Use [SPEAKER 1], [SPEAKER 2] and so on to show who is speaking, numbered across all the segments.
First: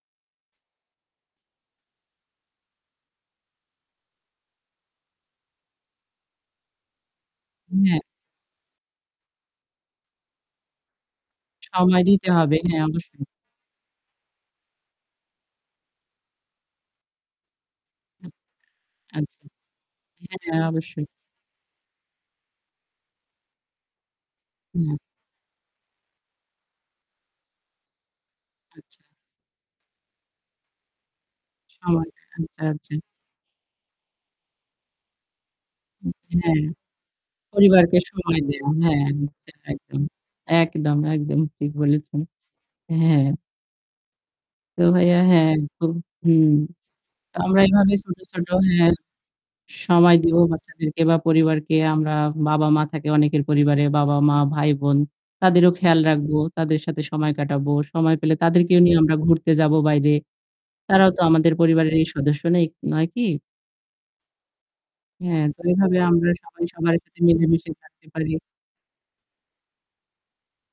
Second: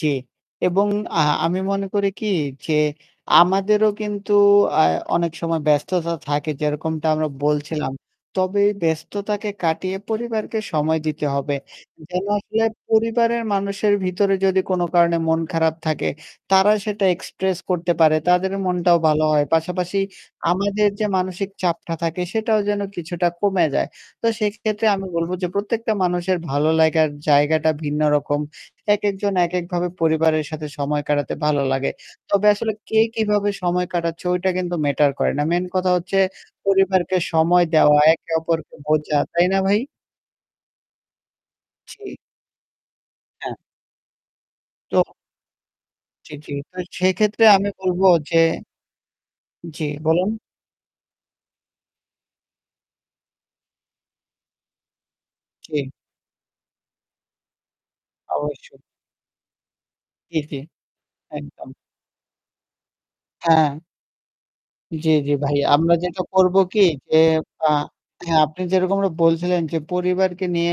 [SPEAKER 1] জি এবং আ আমি মনে করি কি যে আমাদেরও কিন্তু আ অনেক সময় ব্যস্ততা থাকে যেরকমটা আমরা বলছিলাম।
[SPEAKER 2] হ্যাঁ।
[SPEAKER 1] তবে ব্যস্ততাকে কাটিয়ে পরিবারকে সময় দিতে হবে,
[SPEAKER 2] সময়
[SPEAKER 1] যেন
[SPEAKER 2] দিতে হবে।
[SPEAKER 1] আসলে
[SPEAKER 2] হ্যাঁ অবশ্যই।
[SPEAKER 1] পরিবারের মানুষের ভিতরে যদি কোনো কারণে মন খারাপ থাকে, তারা সেটা এক্সপ্রেস করতে পারে, তাদের মনটাও ভালো
[SPEAKER 2] আচ্ছা।
[SPEAKER 1] হয়। পাশাপাশি
[SPEAKER 2] হ্যাঁ, হ্যাঁ
[SPEAKER 1] আমাদের
[SPEAKER 2] অবশ্যই।
[SPEAKER 1] যে মানসিক চাপটা থাকে সেটাও যেন কিছুটা কমে যায়। তো সেক্ষেত্রে
[SPEAKER 2] হুম।
[SPEAKER 1] আমি বলব যে প্রত্যেকটা মানুষের ভালো লাগার জায়গাটা ভিন্ন রকম।
[SPEAKER 2] আচ্ছা।
[SPEAKER 1] একেকজন একেকভাবে পরিবারের সাথে সময় কাটাতে ভালো লাগে।
[SPEAKER 2] [unintelligible] আচ্ছা,
[SPEAKER 1] তবে আসলে
[SPEAKER 2] আচ্ছা।
[SPEAKER 1] কে কিভাবে সময় কাটাচ্ছে ওইটা কিন্তু ম্যাটার করে না। মেইন কথা হচ্ছে
[SPEAKER 2] হ্যাঁ।
[SPEAKER 1] পরিবারকে সময়
[SPEAKER 2] পরিবারকে
[SPEAKER 1] দেওয়া, একে
[SPEAKER 2] সময় দেওয়া
[SPEAKER 1] অপরকে
[SPEAKER 2] হ্যাঁ,
[SPEAKER 1] বোঝা।
[SPEAKER 2] [unintelligible]
[SPEAKER 1] তাই না ভাই?
[SPEAKER 2] একদম। একদম, একদম ঠিক
[SPEAKER 1] জি।
[SPEAKER 2] বলেছেন। হ্যাঁ।
[SPEAKER 1] হ্যাঁ।
[SPEAKER 2] তো
[SPEAKER 1] তো
[SPEAKER 2] ভাইয়া হ্যাঁ একদম।
[SPEAKER 1] চি
[SPEAKER 2] হুম।
[SPEAKER 1] চিন্তা
[SPEAKER 2] তো
[SPEAKER 1] সেক্ষেত্রে
[SPEAKER 2] আমরা
[SPEAKER 1] আমি
[SPEAKER 2] এভাবে
[SPEAKER 1] বলব
[SPEAKER 2] ছোট,
[SPEAKER 1] যে
[SPEAKER 2] ছোট হ্যাঁ
[SPEAKER 1] জি
[SPEAKER 2] সময়
[SPEAKER 1] বলুন?
[SPEAKER 2] দিব বাচ্চাদেরকে বা পরিবারকে আমরা বাবা-মা থাকে অনেকের পরিবারে। বাবা-মা, ভাই-বোন। তাদেরও
[SPEAKER 1] কি?
[SPEAKER 2] খেয়াল রাখবো। তাদের সাথে সময় কাটাবো। সময় পেলে তাদেরকেও
[SPEAKER 1] অবশ্যই।
[SPEAKER 2] নিয়েও আমরা ঘুরতে যাবো বাইরে।
[SPEAKER 1] ইতি
[SPEAKER 2] তারাও তো আমাদের
[SPEAKER 1] একদম।
[SPEAKER 2] পরিবারেরই সদস্য নাই নয় কি?
[SPEAKER 1] হ্যাঁ। জি, জি
[SPEAKER 2] হ্যাঁ,
[SPEAKER 1] ভাই।
[SPEAKER 2] তো
[SPEAKER 1] আমরা
[SPEAKER 2] এভাবে
[SPEAKER 1] যেটা
[SPEAKER 2] আমরা
[SPEAKER 1] করব
[SPEAKER 2] সবাই
[SPEAKER 1] কি
[SPEAKER 2] সবার
[SPEAKER 1] যে
[SPEAKER 2] সাথে মিলেমিশে
[SPEAKER 1] অ্যা
[SPEAKER 2] থাকতে পারি।
[SPEAKER 1] হ্যাঁ, আপনি যেরকমটা বলছিলেন যে পরিবারকে নিয়ে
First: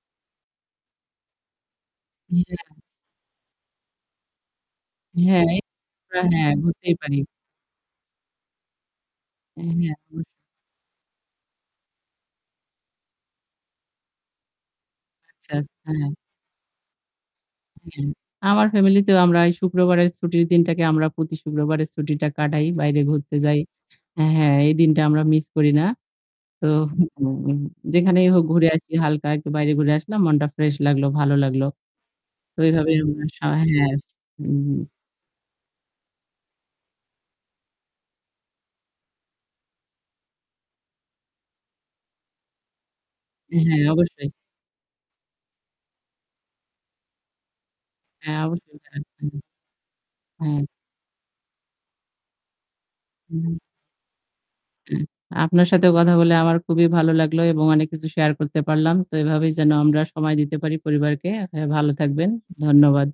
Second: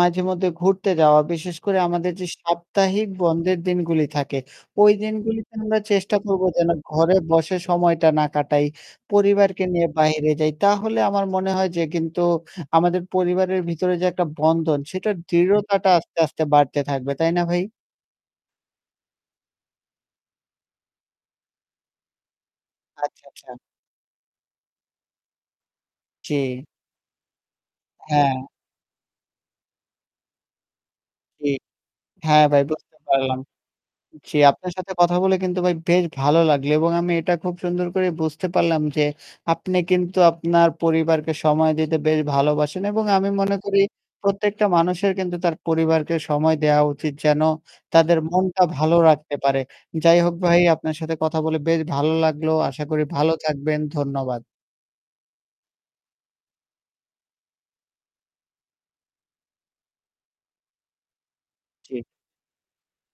[SPEAKER 1] মাঝে মধ্যে ঘুরতে যাওয়া বিশেষ করে আমাদের যে
[SPEAKER 2] হ্যাঁ।
[SPEAKER 1] সাপ্তাহিক বন্ধের দিনগুলি থাকে ওই দিনগুলিতে
[SPEAKER 2] হ্যাঁ,
[SPEAKER 1] আমরা চেষ্টা
[SPEAKER 2] [unintelligible]
[SPEAKER 1] করব
[SPEAKER 2] হ্যাঁ
[SPEAKER 1] যেন
[SPEAKER 2] বুঝতেই
[SPEAKER 1] ঘরে
[SPEAKER 2] পারি।
[SPEAKER 1] বসে সময়টা না কাটাই। পরিবারকে
[SPEAKER 2] হ্যাঁ,
[SPEAKER 1] নিয়ে
[SPEAKER 2] হ্যাঁ অবশ্যই।
[SPEAKER 1] বাহিরে যাই তাহলে আমার মনে হয় যে কিন্তু আমাদের পরিবারের ভিতরে যে একটা বন্ধন সেটার
[SPEAKER 2] আচ্ছা,
[SPEAKER 1] দৃঢ়তাটা
[SPEAKER 2] হ্যাঁ।
[SPEAKER 1] আস্তে, আস্তে বাড়তে থাকবে। তাই না ভাই?
[SPEAKER 2] হ্যাঁ, আমার ফ্যামিলিতেও আমরা এই শুক্রবারের ছুটির দিনটাকে আমরা প্রতি শুক্রবারের ছুটিটা কাটাই। বাইরে
[SPEAKER 1] আচ্ছা,
[SPEAKER 2] ঘুরতে
[SPEAKER 1] আচ্ছা।
[SPEAKER 2] যাই। হ্যাঁ এই দিনটা আমরা মিস করি না।
[SPEAKER 1] জি।
[SPEAKER 2] তো হুম যেখানেই
[SPEAKER 1] হ্যাঁ।
[SPEAKER 2] হোক ঘুরে আসি হালকা একটু বাইরে ঘুরে আসলাম, মনটা ফ্রেশ লাগলো, ভালো
[SPEAKER 1] ঠিক।
[SPEAKER 2] লাগলো।
[SPEAKER 1] হ্যাঁ
[SPEAKER 2] তো
[SPEAKER 1] ভাই
[SPEAKER 2] ওইভাবে
[SPEAKER 1] বুঝতে
[SPEAKER 2] আমরা
[SPEAKER 1] পারলাম।
[SPEAKER 2] স হ্যাঁ,
[SPEAKER 1] জি,
[SPEAKER 2] হুম,
[SPEAKER 1] আপনার
[SPEAKER 2] হুম।
[SPEAKER 1] সাথে কথা বলে কিন্তু ভাই বেশ ভালো লাগলো এবং আমি এটা খুব সুন্দর করে বুঝতে পারলাম যে আপনি কিন্তু আপনার পরিবারকে সময় দিতে বেশ ভালোবাসেন এবং আমি মনে করি
[SPEAKER 2] হ্যাঁ অবশ্যই।
[SPEAKER 1] প্রত্যেকটা মানুষের কিন্তু তার পরিবারকে সময় দেওয়া উচিত যেন তাদের
[SPEAKER 2] হ্যাঁ
[SPEAKER 1] মনটা
[SPEAKER 2] অবশ্যই।
[SPEAKER 1] ভালো রাখতে
[SPEAKER 2] [unintelligible]
[SPEAKER 1] পারে। যাই হোক ভাই
[SPEAKER 2] হ্যাঁ।
[SPEAKER 1] আপনার সাথে কথা বলে বেশ ভালো লাগলো। আশা করি ভালো
[SPEAKER 2] হু।
[SPEAKER 1] থাকবেন। ধন্যবাদ।
[SPEAKER 2] আপনার সাথেও কথা বলে আমার খুবই ভালো লাগলো এবং অনেক কিছু শেয়ার করতে পারলাম। তো এভাবেই যেন আমরা সময় দিতে পারি পরিবারকে। আপনি ভালো
[SPEAKER 1] জি।
[SPEAKER 2] থাকবেন। ধন্যবাদ।